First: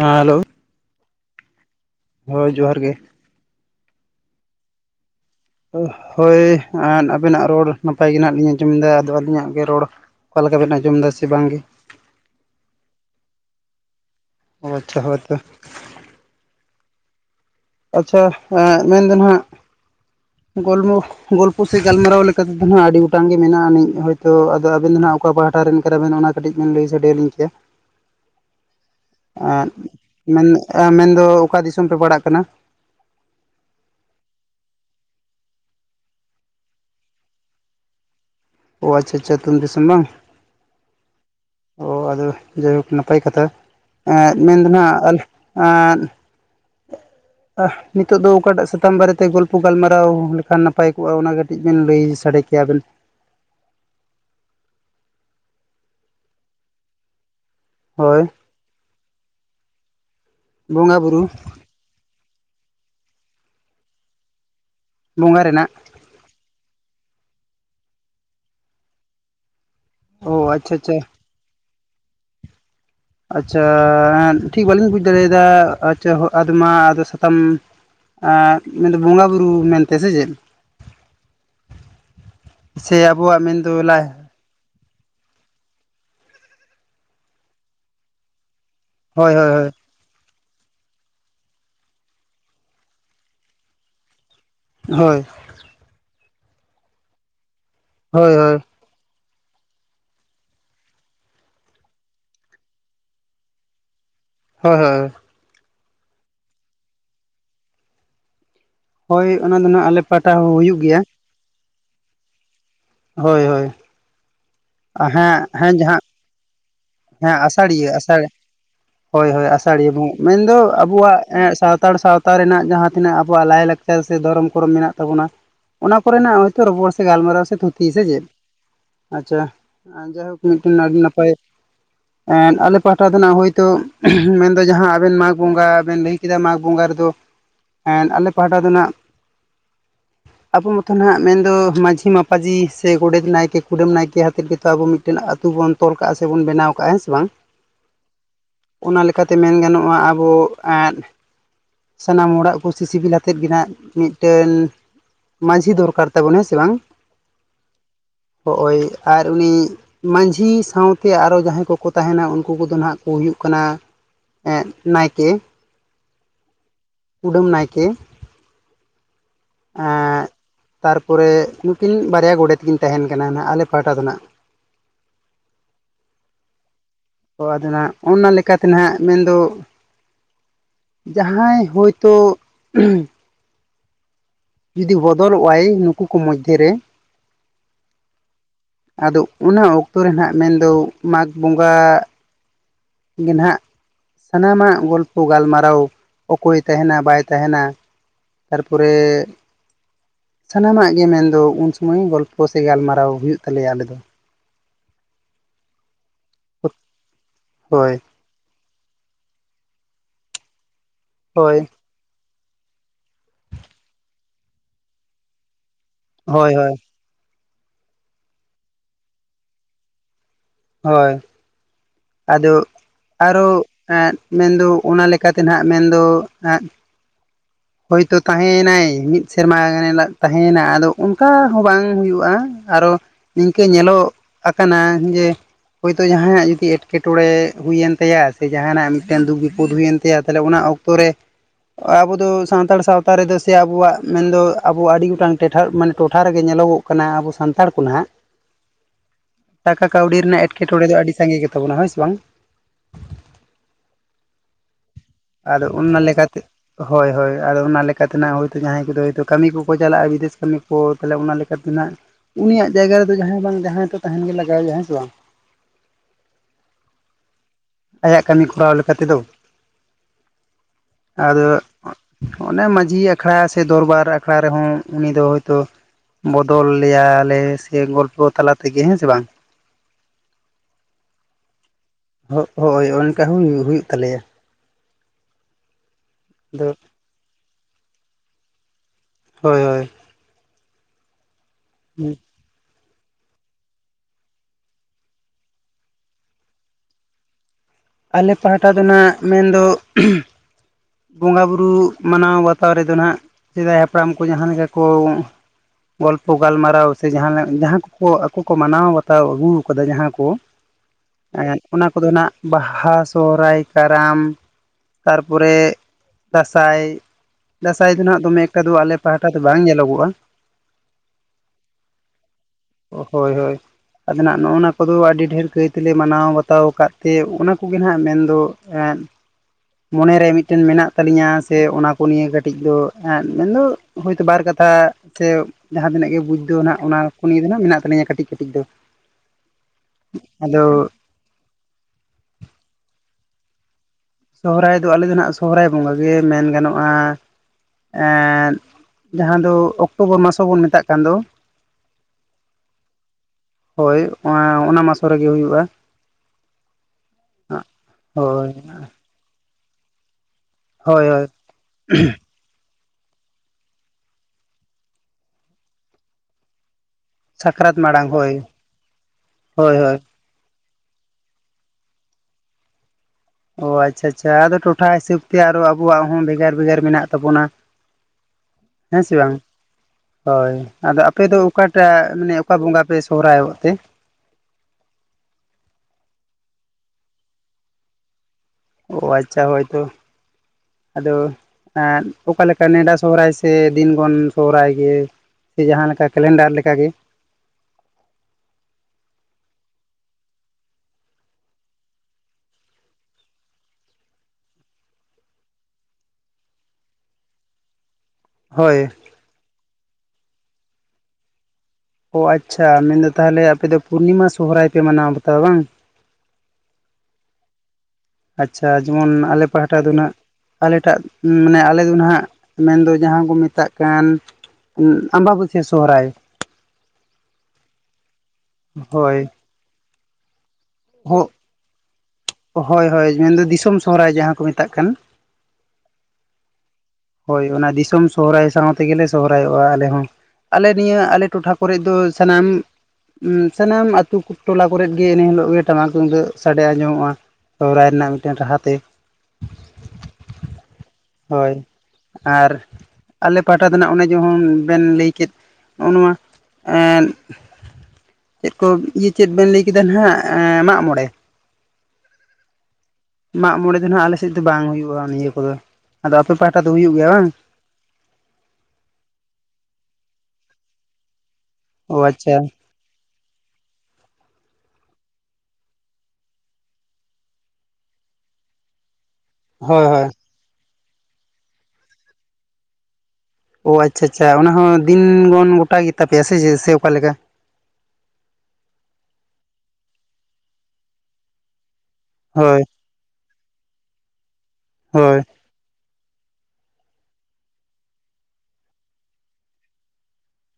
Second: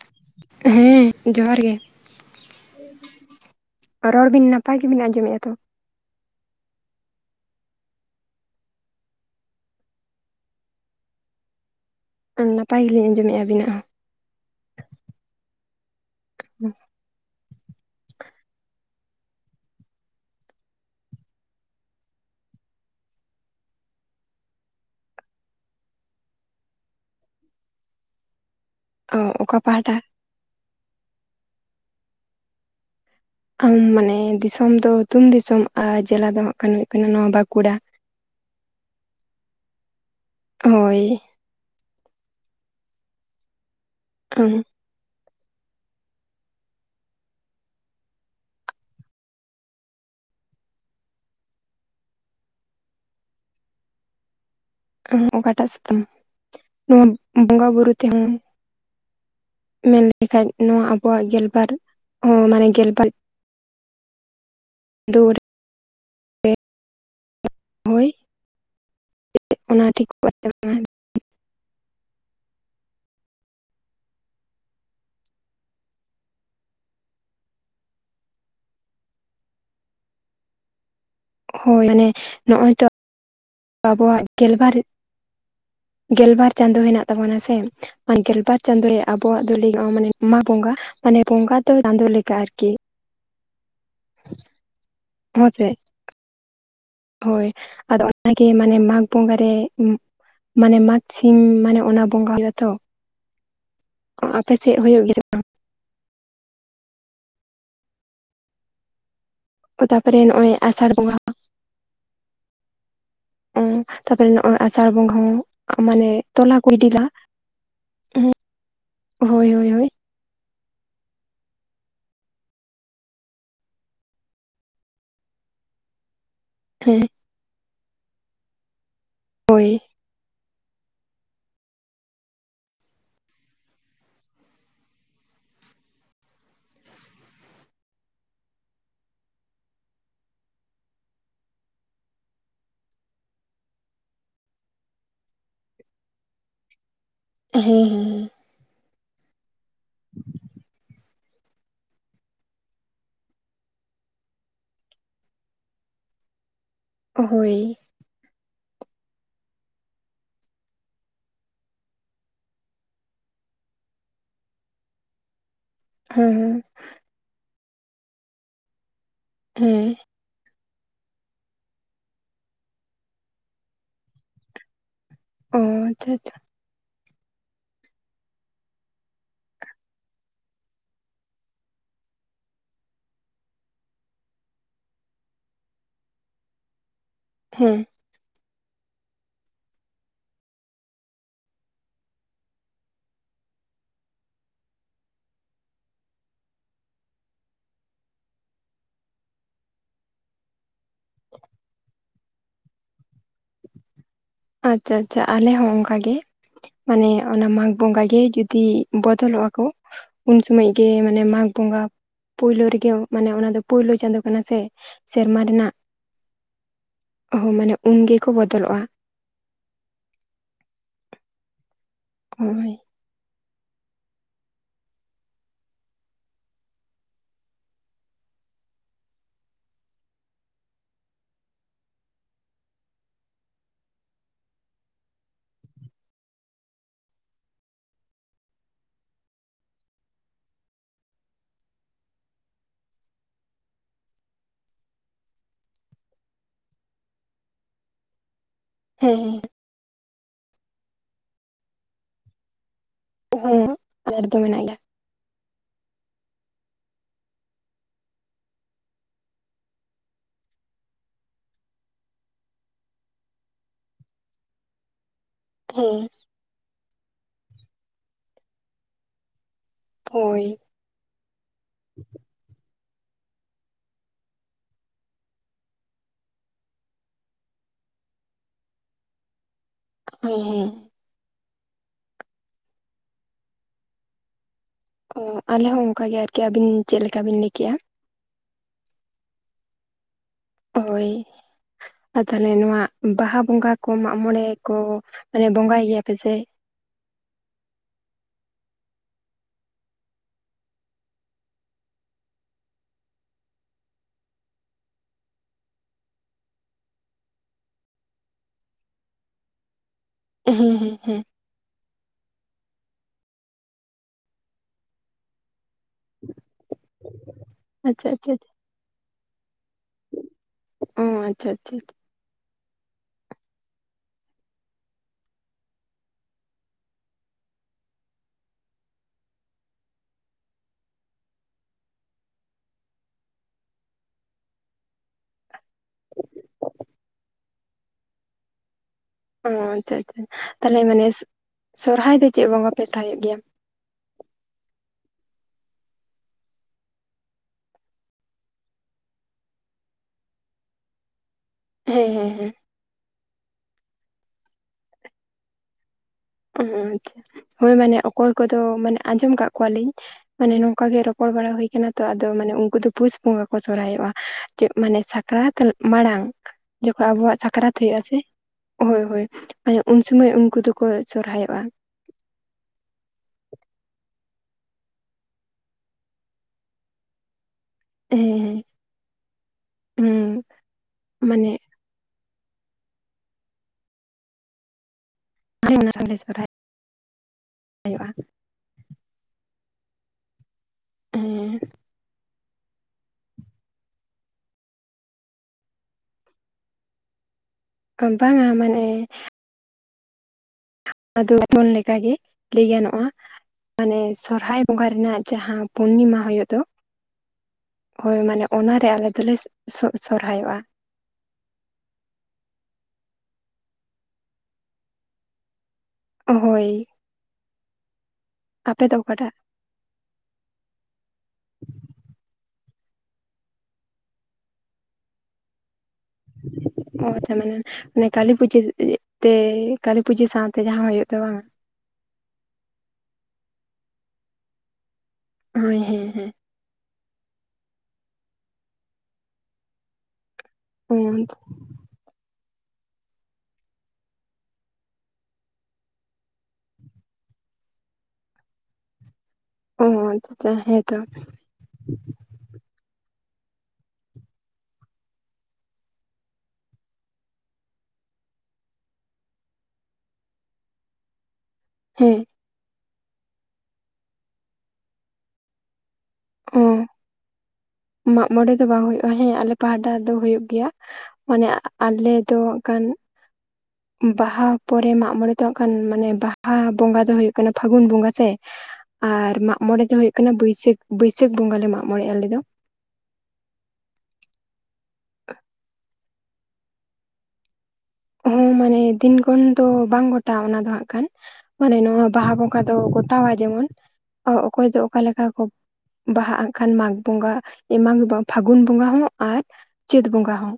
ᱦᱮᱸ ᱦᱮᱞᱳ ᱦᱮᱸ ᱡᱚᱦᱟᱨ ᱜᱮ᱾ ᱦᱳᱭ ᱡᱚᱦᱟᱨ ᱜᱮ ᱨᱚᱲ ᱵᱤᱱ ᱱᱟᱯᱟᱭ ᱜᱮᱵᱤᱱ ᱟᱸᱡᱚᱢᱮᱫᱼᱟ ᱛᱚ᱾ ᱦᱳᱭ ᱟᱵᱮᱱᱟᱜ ᱨᱚᱲ ᱱᱟᱯᱟᱭ ᱜᱮ ᱱᱟᱦᱟᱜ ᱞᱤᱧ ᱟᱸᱡᱚᱢᱮᱫᱟ ᱟᱫᱚ ᱟᱹᱞᱤᱧᱟᱜ ᱜᱮ ᱨᱚᱲ ᱚᱠᱟ ᱞᱮᱠᱟᱵᱮᱱ ᱟᱸᱡᱚᱢ ᱮᱫᱟ ᱥᱮ ᱵᱟᱝᱜᱮ᱾ ᱱᱟᱯᱟᱭ ᱜᱮᱞᱤᱧ ᱟᱸᱡᱚᱢᱮᱫᱼᱟ ᱟᱵᱮᱱᱟᱜ ᱦᱚᱸ᱾ ᱚ ᱟᱪᱪᱷᱟ ᱦᱳᱭᱛᱚ [unintelligible] ᱟᱪᱪᱷᱟ ᱢᱮᱱ ᱫᱚ ᱦᱟᱸᱜ ᱜᱳᱞᱢᱳ ᱜᱚᱞᱯᱚ ᱥᱮ ᱜᱟᱞᱢᱟᱨᱟᱣ ᱞᱮᱠᱟᱛᱮᱫᱚ ᱦᱟᱸᱜ ᱟᱹᱰᱤ ᱜᱚᱴᱟᱝ ᱜᱮ ᱢᱮᱱᱟᱜ-ᱟ, ᱟᱹᱱᱤᱡ ᱦᱳᱭᱛᱳ ᱟᱫᱚ ᱟᱵᱮᱱ ᱫᱚ ᱦᱟᱸᱜ ᱚᱠᱟ ᱯᱟᱦᱟᱴᱟ ᱨᱮᱱ ᱠᱟᱱᱟᱵᱮᱱ ᱚᱱᱟ ᱠᱟᱹᱴᱤᱡ ᱵᱮᱱ ᱞᱟᱹᱭ ᱥᱟᱰᱮ ᱟᱹᱞᱤᱧ ᱠᱮᱭᱟ᱾ [inaudible] ᱚ ᱚᱠᱟ ᱯᱟᱦᱴᱟ ᱟᱨ ᱢᱮᱱᱫᱚ ᱚᱠᱟ ᱫᱤᱥᱚᱢ ᱯᱮ ᱯᱟᱲᱟᱜ ᱠᱟᱱᱟ ᱟᱢ ᱢᱟᱱᱮ ᱫᱤᱥᱚᱢ ᱫᱚ ᱛᱩᱢ ᱫᱤᱥᱚᱢ, ᱟᱨ ᱡᱮᱞᱟ ᱫᱚ ᱦᱟᱸᱜ ᱦᱩᱭᱩᱜ ᱠᱟᱱᱟ ᱱᱚᱣᱟ ᱵᱟᱺᱠᱩᱲᱟ᱾ [inaudible] ᱚ ᱟᱪᱪᱷᱟ ᱟᱪᱪᱷᱟ ᱛᱩᱢ ᱫᱤᱥᱚᱢ ᱵᱟᱝ᱾ ᱦᱳᱭ ᱚ ᱟᱫᱚ ᱡᱟᱭᱦᱳᱠ ᱱᱟᱯᱟᱭ ᱠᱟᱛᱷᱟ ᱮᱸᱜ ᱢᱮᱱᱫᱚ ᱱᱟᱜ, [inaudible] ᱱᱤᱛᱚᱜ ᱫᱚ ᱚᱠᱟᱴᱟᱜ ᱥᱟᱛᱟᱢ ᱟᱸ ᱵᱟᱨᱮᱛᱮ ᱜᱚᱞᱯᱚ ᱜᱟᱞᱢᱟᱨᱟᱣ ᱞᱮᱠᱷᱟᱱ ᱱᱟᱯᱟᱭ ᱠᱚᱜᱼᱟ ᱚᱱᱟ ᱠᱟᱹᱴᱤᱡ ᱵᱮᱱ ᱞᱟᱹᱭ ᱥᱟᱰᱮ ᱠᱮᱭᱟᱵᱮᱱ᱾ ᱚᱸ ᱚᱠᱟᱴᱟᱜ ᱥᱟᱛᱟᱢ ᱱᱚᱣᱟ ᱵᱚᱸᱜᱟ ᱵᱩᱨᱩ ᱦᱳᱭ ᱛᱮᱦᱚᱸ, ᱢᱮᱱᱞᱮᱠᱷᱟᱡ ᱱᱚᱣᱟ ᱵᱚᱸᱜᱟ ᱵᱩᱨᱩ ᱟᱵᱚᱣᱟᱜ ᱜᱮᱞᱵᱟᱨ ᱦᱚᱸ ᱢᱟᱱᱮ ᱜᱮᱞᱵᱟᱨ, ᱫᱩᱣᱟᱹᱨ ᱵᱚᱸᱜᱟ ᱨᱮᱱᱟᱜ, ᱨᱮ ᱦᱳᱭ ᱚᱱᱟ ᱴᱷᱤᱠ ᱠᱚᱜᱟ ᱥᱮ ᱚ ᱟᱪᱪᱷᱟ ᱵᱟᱝᱟ, ᱟᱪᱪᱷᱟ ᱟᱪᱪᱷᱟ ᱦᱮᱸᱴᱷᱤᱠ ᱵᱟᱹᱞᱤᱧ ᱵᱩᱡ ᱫᱟᱲᱮᱭᱟᱫᱟ ᱟᱪᱪᱷᱟ ᱟᱫᱚ ᱢᱟ ᱟᱫᱚ ᱥᱟᱛᱟᱢ, ᱟᱹᱢᱮᱱᱫᱚ ᱵᱚᱸᱜᱟ ᱵᱩᱨᱩ ᱢᱮᱱᱛᱮ ᱥᱮ ᱪᱮᱫ? ᱦᱳᱭ ᱢᱟᱱᱮ ᱱᱚᱜᱼᱚᱭ ᱛᱚ, ᱥᱮᱟᱵᱚᱶᱟᱜ ᱢᱮᱱ, ᱟᱵᱚᱣᱟᱜ ᱜᱮᱞᱵᱟᱨ ᱜᱮᱞᱵᱟᱨ ᱪᱟᱸᱫᱳ ᱦᱮᱱᱟᱜ ᱛᱟᱵᱚᱱᱟ ᱥᱮ ᱢᱟᱱᱮ ᱜᱮᱞᱵᱟᱨ, ᱪᱟᱸᱫᱳᱭᱟᱜ ᱦᱳᱭ ᱟᱵᱚᱣᱟᱜ ᱦᱳᱭ ᱫᱚ ᱞᱟᱹᱭ ᱜᱚᱜᱼᱟ ᱢᱟᱱᱮ ᱪᱮᱫ? ᱢᱟᱜᱽ ᱵᱚᱸᱜᱟ ᱢᱟᱱᱮ ᱵᱚᱸᱜᱟ ᱫᱚ ᱪᱟᱸᱫᱳ ᱞᱮᱠᱟ ᱟᱨᱠᱤ᱾ ᱦᱳᱭ ᱦᱮᱸ ᱥᱮ᱾ ᱦᱳᱭ ᱟᱫᱚ ᱚᱱᱟ ᱦᱳᱭ ᱜᱮ ᱦᱳᱭ ᱢᱟᱱᱮ ᱢᱟᱜᱽ, ᱵᱚᱸᱜᱟᱨᱮ ᱢᱟᱱᱮ ᱢᱟᱜᱽ ᱥᱤᱢ ᱢᱟᱱᱮ ᱚᱱᱟ ᱵᱚᱸᱜᱟ ᱜᱮ ᱛᱚ᱾ ᱚ ᱟᱯᱮᱥᱮᱫ ᱦᱳᱭ ᱦᱩᱭᱩᱜ ᱦᱳᱭ ᱜᱮᱥᱮ᱾ ᱦᱳᱭ ᱚᱱᱟ ᱫᱚ ᱱᱟᱦᱟᱜ ᱟᱞᱮ ᱛᱟᱯᱚᱨᱮ ᱯᱟᱦᱴᱟ ᱱᱚᱜᱼᱚᱭ ᱦᱚᱸ ᱦᱩᱭᱩᱜ ᱟᱥᱟᱲ ᱜᱮᱭᱟ᱾ ᱵᱚᱸᱜᱟ ᱦᱳᱭ ᱦᱳᱭ᱾ ᱛᱚᱵᱮ ᱱᱚᱜᱼᱚᱭ ᱟᱥᱟᱲ ᱵᱚᱸᱜᱟ ᱦᱮᱸ ᱦᱮᱸ ᱦᱚᱸ ᱡᱟᱦᱟᱸ ᱢᱟᱱᱮ ᱛᱚᱞᱟ ᱠᱚ ᱤᱫᱤᱞᱟᱦᱟ᱾ ᱦᱮᱸ ᱟᱥᱟᱲᱤᱭᱟᱹ ᱟᱥᱟᱲ ᱦᱳᱭ ᱦᱳᱭ ᱟᱥᱟᱲᱤᱭᱟᱹ ᱵᱩ, ᱢᱮᱱᱫᱚ ᱟᱵᱚᱣᱟᱜ ᱮᱸᱜ ᱥᱟᱱᱛᱟᱲ ᱥᱟᱶᱛᱟ ᱨᱮᱱᱟᱜ ᱡᱟᱦᱟᱸ ᱛᱤᱱᱟᱹᱜ ᱟᱵᱚᱣᱟᱜ ᱞᱟᱭ ᱞᱟᱠᱪᱟᱨ ᱥᱮ ᱫᱷᱚᱨᱚᱢ ᱠᱚᱨᱚᱢ ᱢᱮᱱᱟᱜ ᱛᱟᱵᱱᱟ᱾ ᱛᱟᱵᱚᱱᱟ ᱚᱱᱟ ᱠᱚᱨᱮᱱᱟᱜ ᱦᱚᱭᱛᱚ ᱨᱚᱯᱚᱲ ᱥᱮ ᱦᱮᱸ ᱜᱟᱞᱢᱟᱨᱟᱣ ᱥᱮ ᱛᱷᱩᱛᱤ ᱥᱮ ᱪᱮᱫ ᱟᱪᱪᱷᱟ᱾ ᱦᱳᱭ ᱟᱸ ᱡᱟᱭᱦᱳᱠ ᱢᱤᱫᱴᱮᱱ ᱟᱹᱰᱤ ᱱᱟᱯᱟᱭ᱾ ᱮᱸ ᱟᱞᱮ ᱯᱟᱦᱴᱟ ᱫᱚᱱᱟᱜ ᱦᱳᱭᱛᱳ ᱢᱮᱱᱫᱚ ᱡᱟᱦᱟᱸ ᱟᱵᱮᱱ ᱢᱟᱜᱽ ᱵᱚᱸᱜᱟ ᱵᱮᱱ ᱞᱟᱹᱭ ᱠᱮᱫᱟ ᱢᱟᱜᱽ ᱵᱚᱸᱜᱟ ᱨᱮᱫᱚ᱾ ᱮ ᱟᱞᱮ ᱯᱟᱦᱴᱟ ᱫᱚᱱᱟᱜ᱾ [inaudible] ᱟᱵᱚ ᱢᱚᱛᱚ ᱱᱟᱸᱜ ᱢᱮᱱᱫᱚ ᱢᱟᱟᱹᱡᱷᱤ ᱢᱟᱯᱟᱡᱷᱤ ᱥᱮ ᱜᱚᱰᱮᱛ ᱱᱟᱭᱠᱮ ᱠᱩᱰᱟᱹᱢ ᱱᱟᱭᱠᱮ ᱟᱛᱮᱫ ᱜᱮᱛᱚ ᱟᱵᱚ ᱢᱤᱫᱴᱮᱱ ᱟᱛᱳ ᱵᱚᱱ᱾ ᱛᱚᱞ ᱠᱟᱜᱼᱟ ᱥᱮ ᱵᱚᱱ ᱵᱮᱱᱟᱣ ᱠᱟᱜᱼᱟ ᱦᱮᱸ ᱵᱟᱝ᱾ ᱦᱩᱸ ᱦᱩᱸ ᱚᱱᱟ ᱞᱮᱠᱟᱛᱮ ᱢᱮᱱ ᱜᱟᱱᱚᱜᱼᱟ ᱟᱵᱚ ᱮᱸᱜ, ᱥᱟᱱᱟᱢ ᱦᱚᱲᱟᱜ ᱠᱩᱥᱤ ᱥᱤᱵᱤᱞ ᱟᱛᱮᱫ ᱜᱮ ᱱᱟᱜ ᱢᱤᱫᱴᱮᱱ᱾ ᱢᱟᱹᱡᱷᱤ ᱫᱚᱨᱠᱟᱨ ᱛᱟᱵᱚᱱᱟ ᱦᱮ ᱥᱮ ᱵᱟᱝ᱾ ᱦᱳᱭ ᱦᱚᱜᱳᱭ ᱟᱨ ᱩᱱᱤ᱾ ᱢᱟᱹᱡᱷᱤ ᱥᱟᱶᱛᱮ ᱟᱨᱚ ᱡᱟᱦᱟᱸᱭ ᱠᱚᱠᱚ ᱛᱟᱦᱮᱱᱟ ᱩᱱᱠᱩ ᱠᱚᱫᱚ ᱱᱟᱜ ᱠᱚ ᱦᱩᱭᱩᱜ ᱠᱟᱱᱟ᱾ ᱮᱸᱜ ᱱᱟᱭᱠᱮ ᱦᱩᱸ ᱠᱩᱰᱟᱹᱢ ᱱᱟᱭᱠᱮ ᱦᱮᱸ ᱮᱸᱜ ᱛᱟᱨᱯᱚᱨᱮ ᱱᱩᱠᱤᱱ ᱵᱟᱨᱭᱟ ᱜᱚᱸᱰᱮᱛ ᱠᱤᱱ ᱛᱟᱦᱮᱱ ᱠᱟᱱᱟ ᱱᱟᱸᱜ ᱟᱞᱮ ᱯᱟᱦᱴᱟ ᱫᱚᱱᱟᱜ᱾ ᱚ ᱟᱪᱪᱷᱟ ᱟᱪᱪᱷᱟ ᱚ ᱟᱫᱚ ᱱᱟᱜ ᱚᱱᱟ ᱞᱮᱠᱟᱛᱮ ᱱᱟᱦᱟᱜ ᱢᱮᱱᱫᱚ ᱡᱟᱦᱟᱸᱭ ᱦᱳᱭᱛᱚ᱾ ᱡᱩᱫᱤ ᱵᱚᱫᱚᱞᱚᱜ ᱟᱭ ᱱᱩᱠᱩ ᱠᱚ ᱢᱚᱫᱽᱫᱷᱮ ᱨᱮ᱾ ᱦᱩᱸ ᱟᱫᱚ ᱚᱱᱟ ᱚᱠᱛᱚ ᱨᱮ ᱦᱟᱜ ᱢᱮᱱᱫᱚ ᱢᱟᱜᱽ ᱵᱚᱸᱜᱟᱼᱼ ᱜᱮ ᱱᱟᱜᱼᱼ ᱥᱟᱱᱟᱢᱟᱜ ᱜᱚᱞᱯᱚ ᱜᱟᱞᱢᱟᱨᱟᱣ, ᱚᱠᱚᱭ ᱛᱟᱦᱮᱱᱟ ᱵᱟᱭ ᱛᱟᱦᱮᱱᱟ᱾ ᱛᱟᱨᱯᱚᱨᱮ, ᱥᱟᱱᱟᱢᱟᱜᱼᱼ ᱢᱮᱱᱫᱚ, ᱩᱱ ᱜᱚᱞᱯᱚ ᱥᱮ ᱜᱟᱞᱢᱟᱨᱟᱣ ᱦᱩᱭᱩᱜ ᱛᱟᱞᱮᱭᱟ ᱟᱞᱮ ᱫᱚ᱾ ᱟᱪᱪᱷᱟ, ᱟᱪᱪᱷᱟ ᱟᱞᱮ ᱦᱚᱸ ᱚᱱᱠᱟ ᱜᱮ, ᱢᱟᱱᱮ ᱚᱱᱟ ᱢᱟᱜᱽ ᱦᱳᱭ ᱵᱚᱸᱜᱟ ᱜᱮ ᱡᱩᱫᱤᱼᱼ ᱵᱚᱫᱚᱞᱚᱜᱼᱟ ᱠᱚ, ᱩᱱ ᱥᱚᱢᱚᱭ ᱜᱮ ᱢᱟᱱᱮ ᱢᱟᱜᱽ ᱦᱳᱭ ᱵᱚᱸᱜᱟᱼᱼ ᱯᱩᱭᱞᱩ ᱨᱮᱜᱮ ᱢᱟᱱᱮ ᱚᱱᱟᱫᱚ ᱯᱩᱭᱞᱩ ᱪᱟᱸᱫᱳ ᱠᱟᱱᱟ ᱥᱮ ᱥᱮᱨᱢᱟ ᱨᱮᱱᱟᱜ᱾ ᱦᱚᱭ, ᱦᱚᱭ᱾ ᱦᱚᱸ ᱢᱟᱱᱮ ᱩᱱ ᱜᱮᱠᱚ ᱵᱚᱫᱚᱞᱚᱜᱼᱟ᱾ ᱦᱚᱭ, ᱟᱫᱚᱼᱼ ᱦᱳᱭ ᱟᱨᱚᱜ ᱮᱸᱜ, ᱢᱮᱱ ᱫᱚ ᱚᱱᱟ ᱞᱮᱠᱟᱛᱮ ᱦᱟᱸ ᱢᱮᱱᱫᱚ ᱮᱸᱜᱼᱼ ᱦᱳᱭᱛᱳ ᱛᱟᱦᱮᱭᱮᱱᱟᱭ, ᱢᱤᱫ ᱥᱮᱨᱢᱟ ᱜᱟᱱᱮ ᱛᱟᱦᱮᱭᱮᱱᱟ᱾ ᱟᱫᱚ ᱚᱱᱠᱟ ᱦᱚᱸ ᱵᱟᱝ ᱦᱩᱭᱩᱜᱼᱟ ᱾ ᱟᱨᱚᱼᱼ ᱱᱤᱝᱠᱟᱹ ᱧᱮᱞᱚᱜ ᱟᱠᱟᱱᱟ ᱡᱮᱼᱼ ᱦᱳᱭᱛᱳ ᱡᱟᱦᱟᱸᱭᱟᱜ ᱡᱩᱫᱤ ᱮᱴᱠᱮᱴᱚᱬᱮ ᱦᱩᱭᱮᱱ ᱛᱟᱭᱟ ᱾ ᱥᱮ ᱡᱟᱦᱟᱱᱟᱜ ᱢᱤᱫᱴᱮᱱ ᱫᱩᱠ ᱵᱤᱯᱚᱫᱽ ᱦᱩᱭᱮᱱ ᱛᱟᱭᱟ᱾ ᱛᱟᱦᱚᱞᱮ ᱚᱱᱟ ᱚᱠᱛᱚᱼᱼ ᱚᱠᱛᱚ ᱨᱮ, ᱟᱵᱚ ᱫᱚᱼᱼ ᱥᱟᱱᱛᱟᱲ ᱥᱟᱶᱛᱟ ᱨᱮᱫᱚ ᱥᱮ ᱟᱵᱚᱣᱟᱜ ᱢᱮᱱᱫᱚ, ᱟᱵᱚ ᱟᱹᱰᱤ ᱜᱚᱴᱟᱝ ᱴᱮᱴᱷᱟ ᱢᱟᱱᱮ ᱴᱚᱴᱷᱟ ᱨᱮᱜᱮ ᱧᱮᱞᱚᱜᱚᱜᱼᱼ ᱠᱟᱱᱟ᱾ ᱟᱵᱚ ᱥᱟᱱᱛᱟᱲ ᱠᱚ ᱱᱟᱜᱼᱼ ᱦᱮᱸ, ᱦᱮᱸ᱾ ᱴᱟᱠᱟ ᱠᱟᱹᱣᱰᱤ ᱨᱮᱱᱟᱜ ᱮᱴᱠᱮᱴᱚᱬᱮ ᱫᱚ ᱟᱹᱰᱤ ᱥᱟᱸᱜᱮ ᱜᱮ ᱛᱟᱵᱚᱱᱟ ᱦᱳᱭ ᱥᱮ ᱵᱟᱝ? ᱦᱚᱸ ᱟᱱᱟᱴ ᱫᱚ ᱢᱮᱱᱟᱜ ᱜᱮᱭᱟ᱾ ᱟᱫᱚ ᱚᱱᱟ ᱞᱮᱠᱟᱛᱮ, ᱦᱳᱭ, ᱦᱳᱭ, ᱚᱱᱟ ᱞᱮᱠᱟᱛᱮᱱᱟᱜ ᱦᱳᱭᱛᱚ ᱡᱟᱦᱟᱸᱭ ᱠᱚᱠᱚ ᱪᱟᱞᱟᱜᱼᱟ᱾ ᱵᱤᱫᱮᱥ ᱠᱟᱹᱢᱤ ᱠᱚ᱾ [unintelligible] ᱛᱟᱦᱚᱞᱮ ᱚᱱᱟ ᱞᱮᱠᱟᱛᱮ ᱱᱟᱦᱟᱜ, ᱩᱱᱤᱭᱟᱜ ᱡᱟᱭᱜᱟ ᱨᱮᱫᱚ ᱡᱟᱦᱟᱸᱭ ᱵᱟᱝ ᱡᱟᱦᱟᱸᱭ ᱛᱚ ᱛᱟᱦᱮᱱ ᱜᱮ ᱞᱟᱜᱟᱣ ᱮᱭᱟ ᱦᱮᱸ ᱥᱮ ᱵᱟᱝ᱾ ᱦᱮᱸ ᱟᱭᱟᱜ ᱠᱟᱹᱢᱤ ᱠᱚᱨᱟᱣ ᱞᱮᱠᱟ ᱛᱮᱫᱚ᱾ ᱦᱳᱭ ᱟᱫᱚ ᱚᱱᱮ ᱢᱟᱺᱡᱷᱤ ᱟᱠᱷᱲᱟ ᱥᱮ ᱫᱚᱨᱵᱟᱨ ᱟᱠᱷᱲᱟ ᱨᱮᱦᱚᱸ, ᱩᱱᱤ ᱫᱚ ᱦᱳᱭᱛᱳᱼᱼ ᱵᱚᱫᱚᱞ ᱞᱮᱭᱟᱞᱮ ᱥᱮ ᱜᱚᱞᱯᱚ ᱛᱟᱞᱟ ᱛᱮᱜᱮ ᱦᱮᱸ ᱥᱮ ᱵᱟᱝ᱾ ᱦᱮᱸ, ᱦᱮᱸ᱾ ᱦᱳᱭ, [unintelligible] ᱚᱱᱠᱟ ᱦᱚᱸ ᱦᱩᱭᱩᱜ ᱛᱟᱞᱮᱭᱟ᱾ ᱚ ᱟᱞᱮ ᱦᱚᱸ ᱚᱱᱠᱟ ᱜᱮ ᱟᱨᱠᱤ ᱟᱹᱵᱤᱱ ᱟᱫᱚ ᱪᱮᱫ ᱞᱮᱠᱟ ᱵᱤᱱ ᱞᱟᱹᱭᱠᱮᱜᱼᱟ᱾ ᱦᱳᱭ, ᱦᱳᱭ᱾ ᱦᱳᱭ ᱦᱩᱸ ᱟᱨ ᱛᱟᱦᱚᱞᱮ ᱱᱚᱣᱟ ᱵᱟᱦᱟ ᱵᱚᱸᱜᱟ ᱠᱚ ᱢᱟᱜᱽ ᱢᱚᱬᱮ ᱠᱚ, ᱢᱟᱱᱮ ᱵᱚᱸᱜᱟᱭ ᱜᱮᱭᱟ ᱯᱮᱥᱮ᱾ ᱟᱞᱮ ᱯᱟᱦᱴᱟ ᱫᱚ ᱱᱟᱜ ᱢᱮᱱᱫᱚᱼᱼ ᱵᱚᱸᱜᱟ ᱵᱩᱨᱩ ᱢᱟᱱᱟᱣ ᱵᱟᱛᱟᱣ ᱨᱮᱫᱚ ᱦᱟᱸᱜ, ᱥᱮᱫᱟᱭ ᱦᱟᱯᱲᱟᱢ ᱠᱚ ᱡᱟᱦᱟᱸ ᱞᱮᱠᱟ ᱠᱚᱼᱼ ᱜᱚᱞᱯᱚ ᱜᱟᱞᱢᱟᱨᱟᱣ ᱥᱮ ᱡᱟᱦᱟᱸ ᱡᱟᱦᱟᱸ ᱠᱚ, ᱟᱠᱚ ᱠᱚ ᱢᱟᱱᱟᱣ ᱵᱟᱛᱟᱣ ᱟᱹᱜᱩ ᱟᱠᱟᱫᱟ ᱡᱟᱦᱟᱸ ᱠᱚ᱾ ᱦᱮᱸ, ᱦᱮᱸ, ᱦᱮᱸ᱾ ᱮᱸᱜ, ᱚᱱᱟ ᱠᱚᱫᱚ ᱦᱟᱸᱜ ᱵᱟᱦᱟ, ᱥᱚᱨᱦᱟᱭ, ᱠᱟᱨᱟᱢ ᱛᱟᱨᱯᱚᱨᱮᱼᱼ ᱫᱟᱥᱟᱭ ᱫᱟᱥᱟᱭ ᱫᱚ ᱟᱪᱪᱷᱟ ᱱᱟᱜ ᱫᱚᱢᱮ ᱮᱠᱴᱟ ᱫᱚ ᱟᱞᱮ ᱯᱟᱦᱟᱴᱟ ᱫᱚ ᱵᱟᱝ ᱧᱮᱞᱚᱜ ᱚᱸ ᱟᱪᱪᱷᱟ ᱟᱪᱪᱷᱟ ᱦᱳᱭ ᱦᱳᱭ ᱟᱫᱚ ᱱᱟᱜ ᱱᱚᱜᱼᱚᱱᱟ ᱠᱚᱫᱚ ᱟᱹᱰᱤ ᱰᱷᱮᱨ ᱠᱟᱹᱭ ᱛᱮᱞᱮ ᱢᱟᱱᱟᱣ ᱵᱟᱛᱟᱣ ᱟᱠᱟᱫ ᱛᱮ ᱚᱱᱟ ᱠᱚᱜᱮ ᱱᱟᱦᱟᱜ ᱢᱮᱱᱫᱚ ᱮᱫ ᱢᱚᱱᱮ ᱨᱮ ᱢᱤᱫᱴᱮᱱ ᱢᱮᱱᱟᱜ ᱛᱟᱹᱟᱞᱤᱧᱟ ᱥᱮ ᱚᱱᱟ ᱠᱚ ᱱᱤᱭᱮ ᱠᱟᱹᱴᱤᱡ ᱫᱚ ᱢᱮᱱᱫᱚ ᱦᱳᱭᱛᱳ ᱵᱟᱨ ᱠᱟᱛᱷᱟ ᱥᱮ ᱡᱟᱦᱟᱸ ᱛᱤᱱᱟᱹᱜ ᱜᱮ ᱵᱩᱡ ᱫᱚᱟᱹ ᱦᱱᱟᱜᱜ ᱚᱱᱟ ᱠᱚ ᱱᱤᱭᱮ ᱫᱚ ᱱᱟᱜ ᱢᱮᱱᱟᱜ ᱛᱟᱞᱤᱧᱟ ᱠᱟᱹᱴᱤᱡ ᱠᱟᱹᱴᱤᱡ ᱫᱚ᱾ ᱚ ᱟᱪᱪᱷᱟ ᱟᱪᱪᱷᱟ ᱛᱟᱦᱚᱞᱮ ᱟᱫᱚ ᱢᱟᱱᱮ ᱥᱚᱨᱚᱦᱟᱭ ᱫᱚ ᱪᱮᱫ ᱵᱚᱸᱜᱟ ᱯᱮ ᱥᱚᱨᱦᱟᱭᱚᱜ ᱜᱮᱭᱟ? ᱥᱚᱦᱚᱨᱟᱭ ᱫᱚ ᱟᱞᱮ ᱫᱚᱱ ᱦᱟᱸᱜ ᱥᱚᱦᱚᱨᱟᱭ ᱵᱚᱸᱜᱟ ᱜᱮ ᱢᱮᱱ ᱜᱟᱱᱚᱜᱼᱟ ᱮᱸᱫ ᱡᱟᱦᱟᱸ ᱫᱚ ᱚᱠᱴᱳᱵᱚᱨ ᱢᱟᱥ ᱦᱚᱸ ᱵᱚᱱ ᱢᱮᱛᱟᱜ ᱠᱟᱱ ᱫᱚ᱾ ᱦᱮᱸ ᱦᱮᱸ ᱦᱮᱸ᱾ ᱦᱳᱭ ᱚᱱᱟ ᱚᱱᱟ ᱢᱟᱥ ᱠᱚᱨᱮ ᱜᱮ ᱦᱩᱭᱩᱜᱼᱟ᱾ ᱚ ᱟᱪᱪᱷᱟ ᱦᱳᱭ ᱢᱟᱱᱮ ᱚᱠᱚᱭ ᱠᱚᱫᱚ ᱦᱳᱭ ᱢᱟᱱᱮ ᱟᱸᱡᱚᱢ ᱠᱟᱜ ᱠᱚᱣᱟᱞᱤᱧ ᱢᱟᱱᱮ ᱱᱚᱝᱠᱟ ᱜᱮ ᱦᱳᱭ ᱨᱚᱯᱚᱲ ᱵᱟᱲᱟ ᱦᱩᱭ ᱠᱟᱱᱟ ᱛᱚ ᱟᱫᱚ ᱢᱟᱱᱮ ᱩᱱᱠᱩ ᱫᱚ ᱯᱩᱥ ᱵᱚᱸᱜᱟ ᱠᱚ ᱥᱚᱨᱦᱟᱭᱚᱜᱼᱟ ᱪᱮᱫ ᱢᱟᱱᱮ ᱥᱟᱠᱨᱟᱛ ᱢᱟᱲᱟᱝ᱾ ᱡᱚᱠᱷᱚᱡ ᱟᱵᱚᱣᱟᱜ ᱥᱟᱠᱨᱟᱛ ᱦᱩᱭᱩᱜ ᱢᱟᱲᱟᱝ ᱟᱥᱮ ᱦᱳᱭ ᱦᱳᱭ ᱦᱳᱭ ᱦᱳᱭ ᱦᱳᱭ ᱩᱱ ᱥᱩᱢᱚᱭ ᱩᱱᱠᱩ ᱫᱚᱠᱚ ᱥᱚᱨᱦᱟᱭᱚᱜᱼᱟ᱾ ᱚ ᱟᱪᱪᱷᱟ ᱟᱪᱪᱷᱟ ᱟᱫᱚ ᱴᱚᱴᱷᱟ ᱦᱤᱥᱟᱹᱵᱽ ᱛᱮ ᱟᱨᱚ ᱟᱵᱚᱣᱟᱜ ᱦᱚᱸ ᱵᱷᱮᱜᱟᱨ ᱵᱷᱮᱜᱟᱨ ᱢᱮᱱᱟᱜ ᱛᱟᱵᱚᱱᱟ ᱦᱮᱸ ᱦᱮᱸ ᱥᱮ ᱵᱟᱝ ᱦᱮᱸ ᱦᱳᱭ ᱟᱫᱚ ᱟᱯᱮ ᱫᱚ ᱢᱟᱱᱮ ᱚᱠᱟ ᱴᱟᱜ ᱢᱟᱱᱮ ᱚᱠᱟ ᱵᱚᱸᱜᱟ ᱯᱮ ᱥᱚᱦᱚᱨᱟᱭᱚᱜ ᱛᱮ? [unintelligible] ᱚᱱᱟ ᱥᱟᱝ ᱞᱮ ᱥᱚᱨᱦᱟᱭᱜᱼᱟ᱾ [unintelligible] ᱚ ᱟᱪᱪᱷᱟ ᱦᱚᱭ ᱛᱳ, ᱟᱫᱚ ᱦᱮᱸ ᱮᱸᱜ ᱚᱠᱟ ᱞᱮᱠᱟ ᱱᱮᱰᱟ ᱥᱚᱦᱚᱨᱟᱭ ᱥᱮ ᱫᱤᱱᱜᱚᱱ ᱥᱚᱦᱚᱨᱟᱭ ᱜᱮ ᱥᱮ ᱡᱟᱦᱟᱸ ᱞᱮᱠᱟ ᱠᱮᱞᱮᱱᱰᱟᱨ ᱞᱮᱠᱟ ᱜᱮ? ᱵᱟᱝᱟ ᱢᱟᱱᱮ ᱟᱫᱚ [unintelligible] ᱞᱮᱠᱟᱜᱮ ᱞᱟᱹᱭ ᱜᱟᱱᱚᱜᱼᱟ᱾ ᱢᱟᱱᱮ ᱥᱚᱨᱦᱟᱭ ᱵᱚᱸᱜᱟ ᱨᱮᱱᱟᱜ ᱡᱟᱦᱟᱸ ᱯᱩᱨᱱᱤᱢᱟ ᱦᱩᱭᱩᱜ ᱫᱚ ᱦᱳᱭ ᱢᱟᱱᱮ ᱦᱳᱭ ᱚᱱᱟᱨᱮ ᱟᱞᱮ ᱫᱚᱞᱮ ᱥᱚᱜ ᱥᱚᱨᱦᱟᱭᱚᱜᱼᱟ᱾ ᱚ ᱟᱪᱪᱷᱟ ᱢᱮᱱ ᱫᱚ ᱛᱟᱦᱚᱞᱮ ᱟᱯᱮ ᱫᱚ ᱯᱩᱨᱱᱤᱢᱟ ᱥᱚᱦᱚᱨᱟᱭ ᱯᱮ ᱢᱟᱱᱟᱣ ᱵᱟᱛᱟᱣᱟ ᱵᱟᱝ? ᱦᱳᱭ᱾ ᱟᱪᱪᱷᱟ ᱟᱯᱮ ᱫᱚ ᱡᱮᱢᱚᱱ ᱚᱠᱟᱴᱟᱜ ᱟᱞᱮ ᱯᱟᱦᱟᱴᱟ ᱫᱚ ᱱᱟᱦᱟᱜ ᱟᱞᱮᱴᱟᱜ ᱢᱟᱱᱮ ᱟᱞᱮ ᱫᱚ ᱱᱟᱦᱟᱸᱜ ᱢᱮᱱᱫᱚ ᱡᱟᱦᱟᱸ ᱠᱚ ᱢᱮᱛᱟᱜ ᱠᱟᱱ ᱩᱸᱜ ᱟᱢᱵᱟᱵᱟᱹᱥᱭᱟᱹ ᱥᱚᱦᱚᱨᱟᱭ᱾ ᱚ ᱟᱪᱪᱷᱟ ᱢᱟᱱᱮ ᱚᱱᱮ ᱠᱟᱹᱞᱤ ᱯᱩᱡᱟᱹ ᱦᱳᱭ ᱛᱮ ᱠᱟᱹᱞᱤ ᱯᱩᱡᱟᱹ ᱥᱟᱶ ᱛᱮ ᱡᱟᱦᱟᱸ ᱦᱩᱭᱩᱜ ᱫᱚ ᱵᱟᱝ? ᱦᱳᱭ ᱦᱳᱭ ᱢᱮᱱᱫᱚ ᱫᱤᱥᱚᱢ ᱥᱚᱦᱚᱨᱟᱭ ᱡᱟᱦᱟᱸ ᱠᱚ ᱢᱮᱛᱟᱜ ᱠᱟᱱ᱾ ᱦᱳᱭ ᱦᱮᱸ ᱦᱮᱸ᱾ ᱦᱳᱭ ᱚᱱᱟ ᱫᱤᱥᱚᱢ ᱥᱚᱦᱚᱨᱟᱭ ᱥᱟᱶ ᱛᱮᱜᱮᱞᱮ ᱥᱚᱦᱚᱨᱟᱭᱚᱜᱼᱟ ᱟᱞᱮ ᱦᱚᱸ ᱟᱞᱮ ᱚ ᱱᱤᱭᱟᱹ ᱟᱞᱮ ᱴᱚᱴᱷᱟ ᱠᱚᱨᱮᱫ ᱫᱚ ᱥᱟᱱᱟᱢ ᱩ ᱥᱟᱱᱟᱢ ᱟᱹᱛᱩ ᱴᱚᱞᱟ ᱠᱚᱨᱮ ᱜᱮ ᱮᱱᱟ ᱦᱤᱞᱳᱜ ᱜᱮ ᱴᱟᱢᱟᱠ ᱛᱩᱢᱫᱟᱹᱜ ᱥᱟᱰᱮ ᱟᱸᱡᱚᱢᱚᱜᱼᱟ᱾ ᱥᱚᱦᱚᱨᱟᱭ ᱨᱮᱱᱟᱜ ᱢᱤᱫᱴᱮᱱ ᱨᱟᱦᱟᱛᱮ᱾ ᱚ ᱟᱪᱪᱷᱟ ᱦᱮᱸ ᱛᱚ᱾ ᱦᱳᱭ, ᱟᱨ ᱟᱞᱮ ᱯᱟᱦᱟᱴᱟ ᱫᱚᱱ ᱦᱟᱸᱜ ᱚᱱᱮ ᱡᱚᱦᱚᱱ ᱵᱮᱱ ᱞᱟᱹᱭ ᱠᱮᱫ ᱱᱚᱜᱼᱚ ᱱᱚᱣᱟ ᱮᱸᱫ ᱪᱮᱫ ᱠᱚ ᱤᱭᱟᱹ ᱪᱮᱫ ᱵᱮᱱ ᱞᱟᱹᱭ ᱠᱮᱫᱟᱱ ᱦᱟᱸᱜ ᱮᱸ ᱢᱟᱜ ᱢᱚᱬᱮ᱾ ᱦᱮᱸ᱾ ᱢᱟᱜᱽ ᱢᱚᱬᱮ ᱫᱚ ᱱᱟᱦᱟᱸᱜ ᱟᱞᱮ ᱥᱮᱫ ᱫᱚ ᱵᱟᱝ ᱦᱩᱭᱩᱜᱼᱟ ᱱᱤᱭᱟᱹ ᱠᱚᱫᱚ ᱟᱫᱚ ᱟᱯᱮ ᱯᱟᱦᱟᱴᱟ ᱫᱚ ᱦᱩᱭᱩᱜ ᱜᱮᱭᱟ ᱵᱟᱝ? ᱢᱟᱜᱽ ᱢᱚᱬᱮ ᱫᱚ ᱵᱟᱝ ᱦᱩᱭᱩᱜᱼᱟ ᱦᱮᱸ ᱟᱞᱮ ᱯᱟᱦᱟᱴᱟ ᱫᱚ ᱦᱩᱭᱩᱜ ᱜᱮᱭᱟ ᱢᱟᱱᱮ ᱚ ᱟᱞᱮ ᱫᱚ ᱟᱪᱪᱷᱟ ᱚᱱᱠᱟᱱ ᱵᱟᱦᱟ ᱯᱚᱨᱮ ᱢᱟᱜ ᱢᱚᱬᱮ ᱫᱚ ᱟᱠᱷᱟᱱ ᱢᱟᱱᱮ ᱵᱟᱦᱟ ᱵᱚᱸᱜᱟ ᱫᱚ ᱦᱩᱭᱩᱜ ᱠᱟᱱᱟ ᱯᱷᱟᱹᱜᱩᱱ ᱵᱚᱸᱜᱟ ᱥᱮ? ᱟᱨ ᱢᱟᱜᱽ ᱢᱚᱬᱮ ᱦᱳᱭ ᱫᱚ ᱦᱳᱭ ᱦᱩᱭᱩᱜ ᱠᱟᱱᱟ ᱵᱟᱹᱭᱥᱟᱹᱠᱷ ᱵᱟᱹᱭᱥᱟᱹᱠᱷ ᱵᱚᱸᱜᱟ ᱞᱮ ᱢᱟᱜᱽ ᱢᱚᱬᱮᱜᱼᱟ ᱟᱞᱮ ᱫᱚ᱾ ᱚ ᱟᱪᱪᱷᱟ ᱟᱪᱪᱷᱟ ᱚᱱᱟ ᱦᱚᱸ ᱫᱤᱱ ᱜᱚᱱ ᱜᱚᱴᱟ ᱜᱮ ᱛᱟᱯᱮᱭᱟ ᱥᱮ ᱪᱮᱫ ᱥᱮ ᱚᱠᱟ ᱞᱮᱠᱟ? ᱦᱚᱸ ᱢᱟᱱᱮ ᱫᱤᱱᱜᱚᱱ ᱫᱚ ᱵᱟᱝ ᱜᱚᱴᱟᱜᱼᱟ ᱚᱱᱟ ᱫᱚ ᱦᱟᱸᱜ ᱠᱷᱟᱱ ᱢᱟᱱᱮ ᱱᱚᱣᱟ ᱵᱟᱦᱟ ᱦᱳᱭ ᱵᱚᱸᱜᱟ ᱫᱚ ᱜᱚᱴ ᱴᱟᱣᱟ ᱡᱮᱢᱚᱱ ᱚᱠᱚᱭ ᱫᱚ ᱚᱠᱟ ᱦᱳᱭ ᱞᱮᱠᱟ ᱠᱚ ᱵᱟᱦᱟᱜ ᱟᱜ ᱠᱷᱟᱱ ᱢᱟᱜᱽ ᱵᱚᱸᱜᱟ ᱮ ᱢᱟᱜᱽ ᱫᱚ ᱵᱟᱝ ᱯᱷᱟᱹᱜᱩᱱ ᱵᱚᱸᱜᱟ ᱦᱚᱸ ᱟᱨ ᱪᱟᱹᱛ ᱵᱚᱸᱜᱟ ᱦᱚᱸ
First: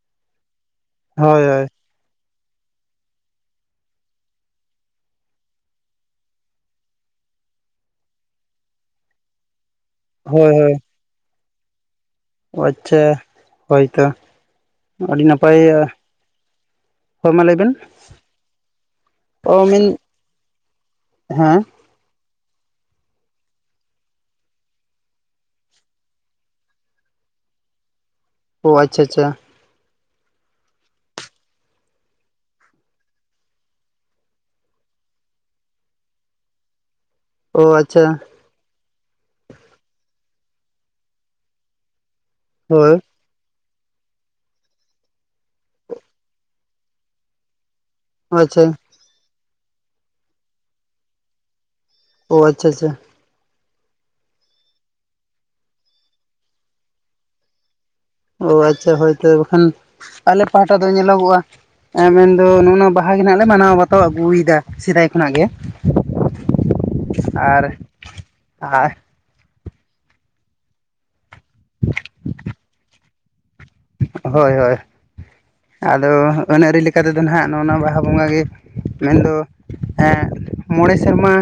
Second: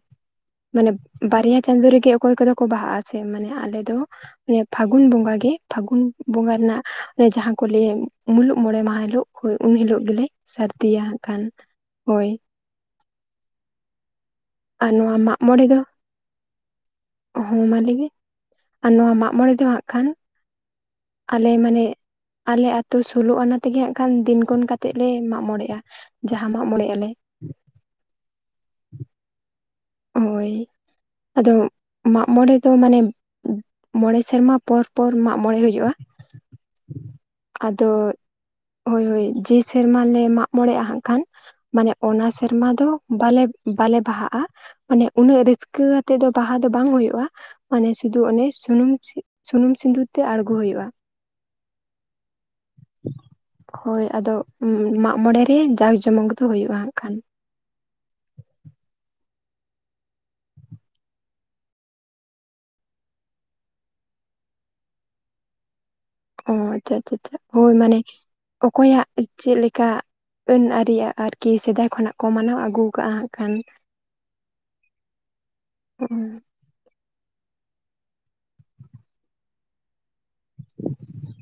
ᱢᱟᱱᱮ ᱦᱳᱭ ᱵᱟᱨᱭᱟ ᱪᱟᱸᱫᱳ ᱨᱮᱜᱮ ᱚᱠᱚᱭ ᱠᱚᱫᱚ ᱠᱚ ᱵᱟᱦᱟᱜᱼᱟ ᱥᱮ ᱢᱟᱱᱮ ᱟᱞᱮ ᱫᱚ ᱚᱱᱮ ᱯᱷᱟᱹᱜᱩᱱ ᱵᱚᱸᱜᱟ ᱜᱮ, ᱯᱷᱟᱹᱜᱩᱱ ᱵᱚᱸᱜᱟ ᱨᱮᱱᱟᱜ ᱚᱱᱮ ᱡᱟᱦᱟᱸ ᱠᱚ ᱞᱟᱹᱭ, ᱢᱩᱞᱩᱜ ᱢᱚᱬᱮ ᱢᱟᱦᱟ ᱦᱤᱞᱳᱜ᱾ ᱦᱳᱭ ᱩᱱ ᱦᱤᱞᱳᱜ ᱜᱮᱞᱮ ᱦᱳᱭ ᱥᱟᱹᱨᱫᱤᱭᱟ ᱦᱟᱸᱜ ᱠᱷᱟᱱ, ᱦᱳᱭ᱾ ᱚ ᱟᱪᱪᱷᱟ ᱦᱳᱭ ᱛᱚ ᱟᱨ ᱱᱚᱣᱟ ᱟᱹᱰᱤ ᱢᱟᱜ ᱢᱚᱬᱮ ᱫᱚ ᱱᱟᱯᱟᱭᱼᱟ᱾ ᱦᱚᱸ ᱢᱟ ᱞᱟᱹᱭ ᱢᱮ, ᱟᱨ ᱱᱚᱣᱟ ᱢᱟᱜ ᱢᱚᱬᱮ ᱫᱚ ᱚ ᱢᱮᱱ ᱦᱟᱸᱜ ᱠᱷᱟᱱ ᱟᱞᱮ ᱦᱮᱸ ᱢᱟᱱᱮ ᱟᱞᱮ ᱟᱛᱳ ᱥᱳᱞᱳ ᱚᱱᱟ ᱛᱮᱜᱮ ᱦᱟᱸᱜ ᱠᱷᱟᱱ ᱫᱤᱱ ᱜᱚᱱ ᱠᱟᱛᱮᱫ ᱞᱮ ᱢᱟᱜ ᱢᱚᱬᱮᱜᱼᱟ, ᱡᱟᱦᱟᱸ ᱢᱟᱜ ᱢᱚᱬᱮᱜ ᱟᱞᱮ᱾ ᱳ ᱟᱪᱪᱷᱟ ᱟᱪᱪᱷᱟ᱾ ᱦᱳᱭ ᱟᱫᱚ ᱢᱟᱜ ᱢᱚᱲᱮ ᱫᱚ ᱢᱟᱱᱮ ᱢᱚᱬᱮ ᱥᱮᱨᱢᱟ ᱯᱚᱨ ᱯᱚᱨ ᱢᱟᱜ ᱢᱚᱬᱮ ᱦᱩᱭᱩᱜᱼᱟ᱾ ᱚ ᱟᱪᱪᱷᱟ ᱟᱫᱚ, ᱦᱳᱭ ᱦᱳᱭ ᱡᱮ ᱥᱮᱨᱢᱟ ᱞᱮ ᱢᱟᱜ ᱢᱚᱬᱮᱜᱼᱟ ᱦᱟᱸᱜ ᱠᱷᱟᱱ, ᱢᱟᱱᱮ ᱚᱱᱟ ᱥᱮᱨᱢᱟ ᱫᱚ ᱦᱳᱭ ᱵᱟᱮ ᱵᱟᱞᱮ ᱵᱟᱦᱟᱜᱼᱟ, ᱢᱟᱱᱮ ᱩᱱᱟᱹᱜ ᱨᱟᱹᱥᱠᱟᱹ ᱟᱛᱮ ᱫᱚ ᱵᱟᱦᱟ ᱫᱚ ᱵᱟᱝ ᱦᱳᱭᱳᱼᱟ, ᱢᱟᱱᱮ ᱥᱩᱫᱩ ᱚᱱᱮ ᱟᱪᱪᱷᱟ ᱥᱩᱱᱩᱢ ᱥᱩᱱᱩᱢ ᱥᱤᱸᱫᱩᱨ ᱛᱮ ᱟᱬᱜᱳᱭ ᱦᱳᱭᱳᱜᱼᱟ᱾ ᱳ ᱟᱪᱪᱷᱟ ᱟᱪᱪᱷᱟ᱾ ᱦᱳᱭ ᱟᱫᱚ ᱢᱟᱜ ᱢᱚᱬᱮ ᱨᱮ ᱡᱟᱸᱠ ᱡᱚᱢᱚᱠ ᱫᱚ ᱦᱩᱭᱩᱜᱼᱟ ᱦᱟᱸᱜ ᱠᱷᱟᱱ᱾ ᱚ ᱟᱪᱪᱷᱟ ᱦᱳᱭ ᱛᱚ, ᱵᱟᱠᱷᱟᱱ ᱟᱞᱮ ᱯᱟᱦᱴᱟ ᱫᱚ ᱧᱮᱞᱚᱜᱚᱜᱼᱟ ᱮ ᱢᱮᱱᱫᱚ ᱱᱚᱜ-ᱚᱭ ᱱᱚᱣᱟ ᱵᱟᱦᱟ ᱜᱮᱞᱮ ᱢᱟᱱᱟᱣ ᱵᱟᱛᱟᱣ ᱟᱹᱜᱩᱭ ᱫᱟ ᱥᱮᱫᱟᱭ ᱠᱷᱚᱱᱟᱜ ᱜᱮ᱾ ᱚ ᱟᱪᱪᱷᱟ ᱟᱪᱪᱷᱟ ᱟᱪᱪᱷᱟ, ᱟᱨ ᱦᱳᱭ ᱢᱟᱱᱮ ᱟᱨ ᱚᱠᱚᱭᱟᱜ ᱪᱮᱫ ᱞᱮᱠᱟ ᱟᱹᱱ-ᱟᱹᱨᱤ ᱟᱨᱠᱤ ᱥᱮᱫᱟᱭ ᱠᱷᱚᱱᱟᱜ ᱠᱚ ᱢᱟᱱᱟᱣ ᱟᱹᱜᱩ ᱠᱟᱜᱼᱟ ᱦᱟᱸᱜ ᱠᱷᱟᱱ, ᱦᱳᱭ ᱦᱳᱭ, ᱟᱫᱚ ᱟᱹᱱ ᱟᱹᱨᱤ ᱞᱮᱠᱟ ᱛᱮᱫᱚ ᱱᱟᱦᱟᱜ ᱱᱚᱜᱼᱚᱱᱟ ᱵᱟᱦᱟ ᱵᱚᱸᱜᱟ ᱜᱮ ᱢᱮᱱ ᱫᱚ ᱮᱜ ᱢᱚᱬᱮ ᱥᱮᱨᱢᱟ,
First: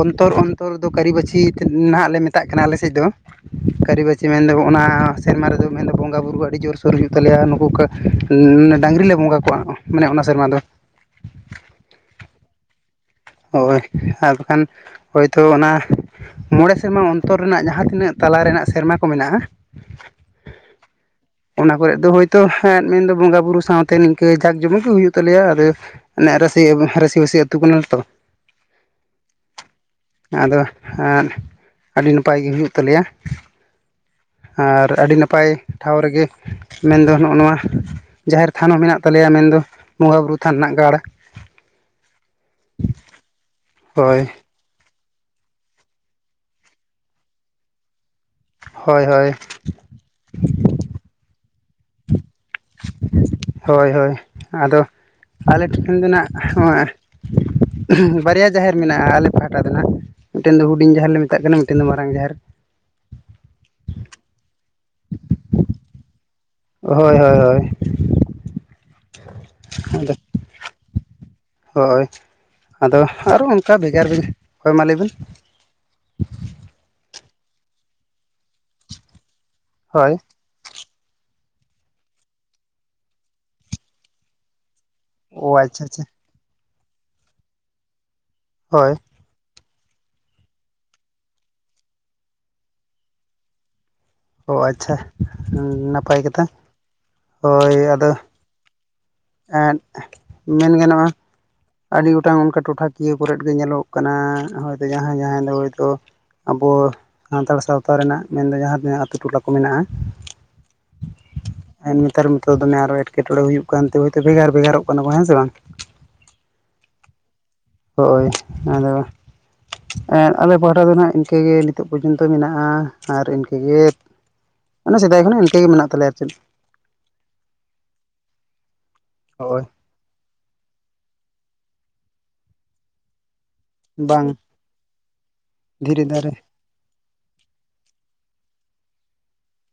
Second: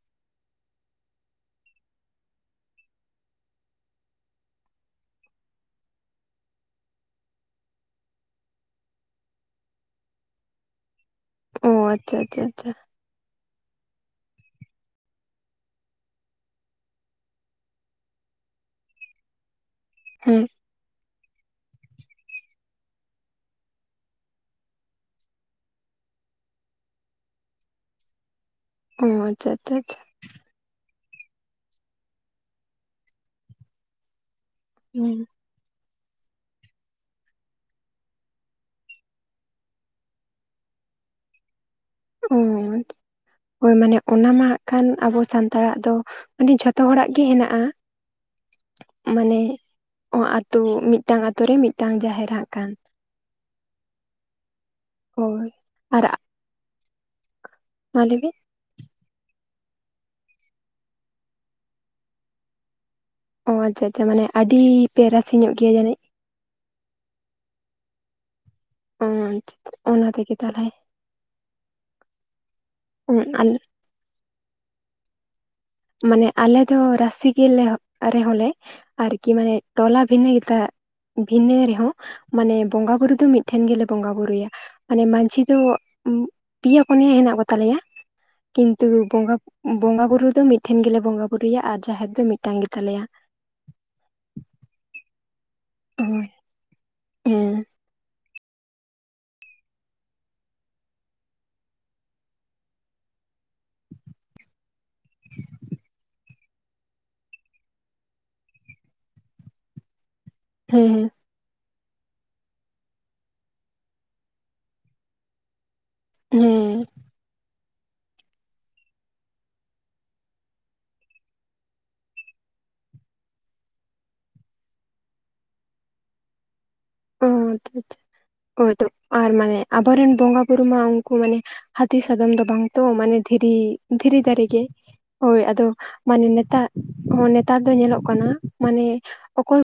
ᱚᱱᱛᱚᱨ ᱚᱱᱛᱚᱨ ᱫᱚ ᱠᱟᱹᱨᱤ ᱵᱟᱹᱪᱷᱤ ᱱᱟᱦᱟᱸᱜ ᱞᱮ ᱢᱮᱛᱟᱜ ᱠᱟᱱᱟ ᱟᱞᱮ ᱥᱮᱫ ᱫᱚ᱾ ᱠᱟᱹᱨᱤ ᱵᱟᱹᱪᱤ ᱢᱮᱱ ᱫᱚ ᱚᱱᱟ ᱥᱮᱨᱢᱟ ᱨᱮᱫᱚ ᱢᱮᱱ ᱫᱟ ᱵᱚᱱ᱾ ᱵᱚᱸᱜᱟ ᱵᱩᱨᱩ ᱟᱹᱰᱤ ᱡᱳᱨ ᱠᱚ ᱨᱩᱢᱩᱜ ᱛᱟᱞᱮᱭᱟ, ᱱᱩᱠᱩ ᱰᱟᱝᱨᱤ ᱞᱮ ᱵᱚᱸᱜᱟ ᱠᱚᱣᱟ, ᱢᱟᱱᱮ ᱚᱱᱟ ᱥᱮᱨᱢᱟ ᱫᱚ᱾ ᱚ ᱟᱪᱪᱷᱟ ᱟᱪᱪᱷᱟ ᱟᱪᱪᱷᱟ ᱾ ᱦᱳᱭ ᱟᱨ ᱵᱟᱠᱷᱟᱱ ᱦᱳᱭᱛᱳ ᱛᱚ ᱚᱱᱟ ᱢᱚᱬᱮ ᱥᱮᱨᱢᱟ ᱚᱱᱛᱚᱨ ᱨᱮᱱᱟᱜ ᱡᱟᱦᱟᱸ ᱛᱤᱱᱟᱹᱜ ᱛᱟᱞᱟ ᱨᱮᱱᱟᱜ ᱥᱮᱨᱢᱟ ᱠᱚ ᱢᱮᱱᱟᱜᱼᱟ, ᱦᱮᱸ᱾ ᱚᱱᱟ ᱠᱚᱨᱮᱫ ᱫᱚ ᱦᱳᱭᱛᱳ ᱢᱮᱱ ᱫᱚ ᱵᱚᱸᱜᱟ ᱵᱩᱨᱩ ᱥᱟᱶᱛᱮ ᱱᱤᱝᱠᱟᱹ ᱡᱟᱸᱠ ᱡᱚᱢᱚᱠ ᱜᱮ ᱦᱩᱭᱩᱜ ᱛᱟᱞᱮᱭᱟ, ᱟᱫᱚ ᱢᱟᱱᱮ ᱨᱟᱹᱥᱤ ᱨᱟᱹᱥᱤ-ᱵᱟᱹᱥᱤ ᱟᱹᱛᱩ ᱠᱟᱱᱟ ᱛᱚ᱾ ᱚ ᱟᱪᱪᱷᱟ ᱟᱪᱪᱷᱟ ᱟᱪᱪᱷᱟ᱾ ᱟᱫᱚ ᱮ ᱟᱹᱰᱤ ᱱᱟᱯᱟᱭ ᱜᱮ ᱦᱩᱭᱩᱜ ᱛᱟᱞᱮᱭᱟ᱾ ᱟᱨ ᱟᱹᱰᱤ ᱦᱮᱸ ᱱᱟᱯᱟᱭ ᱴᱷᱟᱶ ᱨᱮᱜᱮ ᱢᱮᱱᱫᱚ ᱱᱚᱜᱼᱚ ᱱᱚᱣᱟ, ᱡᱟᱦᱮᱸᱨ ᱛᱷᱟᱱ ᱦᱚᱸ ᱢᱮᱱᱟᱜ ᱛᱟᱞᱮᱭᱟ, ᱢᱮᱱᱫᱚ ᱵᱚᱸᱜᱟ ᱵᱩᱨᱩ ᱛᱷᱟᱱ ᱨᱮᱱᱟᱜ ᱜᱟᱲ᱾ ᱩᱸᱻ, ᱦᱳᱭ ᱢᱟᱱᱮ ᱚᱱᱟ ᱢᱟ ᱦᱟᱸᱜ ᱠᱷᱟᱱ ᱟᱵᱚ ᱥᱟᱱᱛᱟᱲᱟᱜ ᱫᱚ, ᱢᱟᱱᱮ ᱡᱷᱚᱛᱚ ᱦᱚᱲᱟᱜ ᱜᱮ ᱦᱮᱱᱟᱜᱼᱟ᱾ ᱦᱳᱭ ᱦᱳᱭ ᱢᱟᱱᱮ, ᱚ ᱟᱛᱳ ᱢᱤᱫᱴᱟᱝ ᱟᱛᱳ ᱨᱮ ᱢᱤᱫᱴᱟᱝ ᱡᱟᱦᱮᱨ ᱦᱟᱸᱜ ᱠᱷᱟᱱ᱾ ᱦᱳᱭ ᱦᱳᱭ, ᱟᱫᱚ ᱦᱳᱭ ᱟᱞᱮ ᱴᱷᱮᱱ ᱟᱨ ᱫᱚ ᱱᱟᱦᱟᱜ ᱢᱟ ᱞᱟᱹᱭ [inaudible] ᱵᱤᱱ ᱵᱟᱨᱭᱟ ᱡᱟᱦᱮᱨ ᱢᱮᱱᱟᱜᱼᱟ ᱟᱞᱮ ᱯᱟᱦᱟᱴᱟ ᱫᱚ ᱱᱟᱦᱟᱜ, ᱢᱤᱫᱴᱮᱱ ᱫᱚ ᱦᱩᱰᱤᱧ ᱡᱟᱦᱮᱨ ᱞᱮ ᱢᱮᱛᱟᱜ ᱠᱟᱱᱟ ᱢᱤᱫᱴᱮᱱ ᱫᱚ ᱢᱟᱨᱟᱝ ᱡᱟᱦᱮᱨ᱾ ᱚ ᱟᱪᱪᱷᱟ ᱟᱪᱪᱷᱟ ᱢᱟᱱᱮ ᱟᱹᱰᱤ ᱯᱮ ᱨᱟᱥᱤ ᱧᱚᱜ ᱜᱮᱭᱟ ᱡᱟᱹᱱᱤᱡ? ᱦᱳᱭ ᱦᱳᱭ ᱦᱳᱭ᱾ ᱚᱻ, ᱚᱱᱟ ᱟᱫᱚ ᱛᱮᱜᱮ ᱛᱟᱦᱟᱞᱮ᱾ ᱦᱳᱭ, ᱟᱫᱚ ᱟᱨᱚ ᱚᱝᱠᱟ ᱵᱷᱮᱜᱟᱨ, [inaudible] ᱦᱚᱭ ᱢᱟ ᱞᱟᱹᱭ ᱵᱤᱱ᱾ ᱢᱟᱱᱮ ᱟᱞᱮ ᱫᱚ ᱨᱟᱥᱤ ᱜᱮ ᱨᱮᱦᱚᱸ ᱞᱮ ᱟᱨᱠᱤ ᱢᱟᱱᱮ ᱴᱚᱞᱟ ᱦᱳᱭ ᱵᱷᱤᱱᱟᱹ ᱜᱮ ᱛᱟ ᱵᱷᱤᱱᱟᱹ ᱨᱮᱦᱚᱸ ᱢᱟᱱᱮ ᱵᱚᱸᱜᱟ ᱵᱩᱨᱩ ᱫᱚ ᱢᱤᱫ ᱴᱷᱮᱱ ᱜᱮᱞᱮ ᱵᱩᱨᱩᱭᱟ᱾ ᱢᱟᱱᱮ ᱢᱟᱺᱡᱷᱤ ᱚ ᱫᱚ ᱟᱪᱪᱷᱟ ᱟᱪᱪᱷᱟ ᱯᱮᱭᱟ ᱯᱩᱱᱭᱟ ᱦᱮᱱᱟᱜ ᱠᱚ ᱛᱟᱞᱮᱭᱟ, ᱠᱤᱱᱛᱩ ᱦᱳᱭ ᱵᱚᱸᱜᱟ ᱵᱚᱸᱜᱟ ᱵᱩᱨᱩ ᱫᱚ ᱢᱤᱫ ᱴᱷᱮᱱ ᱜᱮᱞᱮ ᱵᱚᱸᱜᱟ ᱵᱩᱨᱩᱭᱟ ᱟᱨ ᱡᱟᱦᱮᱨ ᱫᱚ ᱢᱤᱫᱴᱟᱝ ᱜᱮ ᱛᱟᱞᱮᱭᱟ᱾ ᱚ ᱟᱪᱪᱷᱟ, ᱱᱟᱯᱟᱭ ᱦᱳᱭ ᱠᱟᱛᱷᱟ᱾ ᱦᱮᱸ ᱦᱳᱭ ᱟᱫᱚ ᱮᱸᱫ, ᱢᱮᱱ ᱜᱟᱱᱚᱜᱼᱟ ᱟᱹᱰᱤ ᱜᱚᱴᱟᱝ ᱚᱝᱠᱟ ᱴᱚᱴᱷᱟ ᱠᱤᱭᱟᱹ ᱠᱚᱨᱮᱫ ᱜᱮ ᱧᱮᱞᱚᱜ ᱠᱟᱱᱟ ᱦᱳᱭᱛᱳ ᱡᱟᱦᱟᱸᱭ ᱡᱟᱦᱟᱸᱭ ᱫᱚ ᱦᱚᱭᱛᱳ ᱟᱵᱚ ᱥᱟᱱᱛᱟᱲ ᱥᱟᱶᱛᱟ ᱨᱮᱱᱟᱜ ᱢᱮᱱᱫᱚ ᱡᱟᱦᱟᱸ ᱛᱤᱱᱟᱹᱜ ᱟᱛᱳ ᱴᱚᱞᱟ ᱠᱚ ᱢᱮᱱᱟᱜᱼᱟ ᱾ ᱦᱮᱸ ᱦᱮᱸ᱾ ᱱᱮᱛᱟᱨ ᱢᱟᱛᱚ ᱫᱚᱢᱮ ᱟᱨᱚ ᱮᱴᱠᱮᱴᱚᱬᱮ ᱦᱩᱭᱩᱜ ᱠᱟᱱᱛᱮ ᱦᱳᱭᱛᱳ ᱵᱷᱮᱜᱟᱨ ᱵᱷᱮᱜᱟᱨᱚᱜ ᱠᱟᱱᱟ ᱠᱚ ᱦᱮᱸ ᱥᱮ ᱵᱟᱝ? ᱦᱮᱸ᱾ ᱦᱳᱭ ᱟᱫᱚ ᱟᱞᱮ ᱯᱟᱦᱴᱟ ᱫᱚ ᱱᱟᱦᱟᱜ ᱤᱝᱠᱟᱹ ᱜᱮ ᱱᱤᱛᱚᱜ ᱯᱚᱨᱡᱚᱱᱛᱚ ᱢᱮᱱᱟᱜᱼᱟ ᱟᱨ ᱤᱱᱠᱟᱹ ᱜᱮ ᱢᱟᱱᱮ ᱥᱮᱫᱟᱭ ᱠᱷᱚᱱᱟᱜ ᱤᱱᱠᱟᱹ ᱜᱮ ᱢᱮᱱᱟᱜ ᱛᱟᱞᱮᱭᱟ ᱟᱨ ᱪᱮᱫ ᱾ ᱚ ᱦᱚᱸ ᱟᱪᱪᱷᱟ ᱟᱪᱪᱷᱟ, ᱦᱳᱭᱛᱚ ᱟᱨ ᱢᱟᱱᱮ ᱦᱳᱭ ᱟ ᱟᱵᱚ ᱨᱮᱱ ᱵᱚᱸᱜᱟ ᱵᱩᱨᱩ ᱢᱟ ᱩᱝᱠᱩ ᱢᱟᱱᱮ ᱦᱟᱹᱛᱤ ᱥᱟᱫᱚᱢ ᱫᱚ ᱵᱟᱝ ᱛᱚ ᱢᱟᱱᱮ ᱫᱷᱤᱨᱤ ᱫᱷᱤᱨᱤ ᱵᱟᱝ ᱫᱟᱨᱮ ᱜᱮ, ᱦᱳᱭ ᱟᱫᱚ ᱫᱷᱤᱨᱤ ᱫᱟᱨᱮ ᱢᱟᱱᱮ ᱱᱮᱛᱟ ᱦᱚᱸ ᱱᱮᱛᱟᱨ ᱫᱚ ᱧᱮᱞᱚᱜ ᱠᱟᱱᱟ ᱢᱟᱱᱮ ᱚᱠᱚᱭ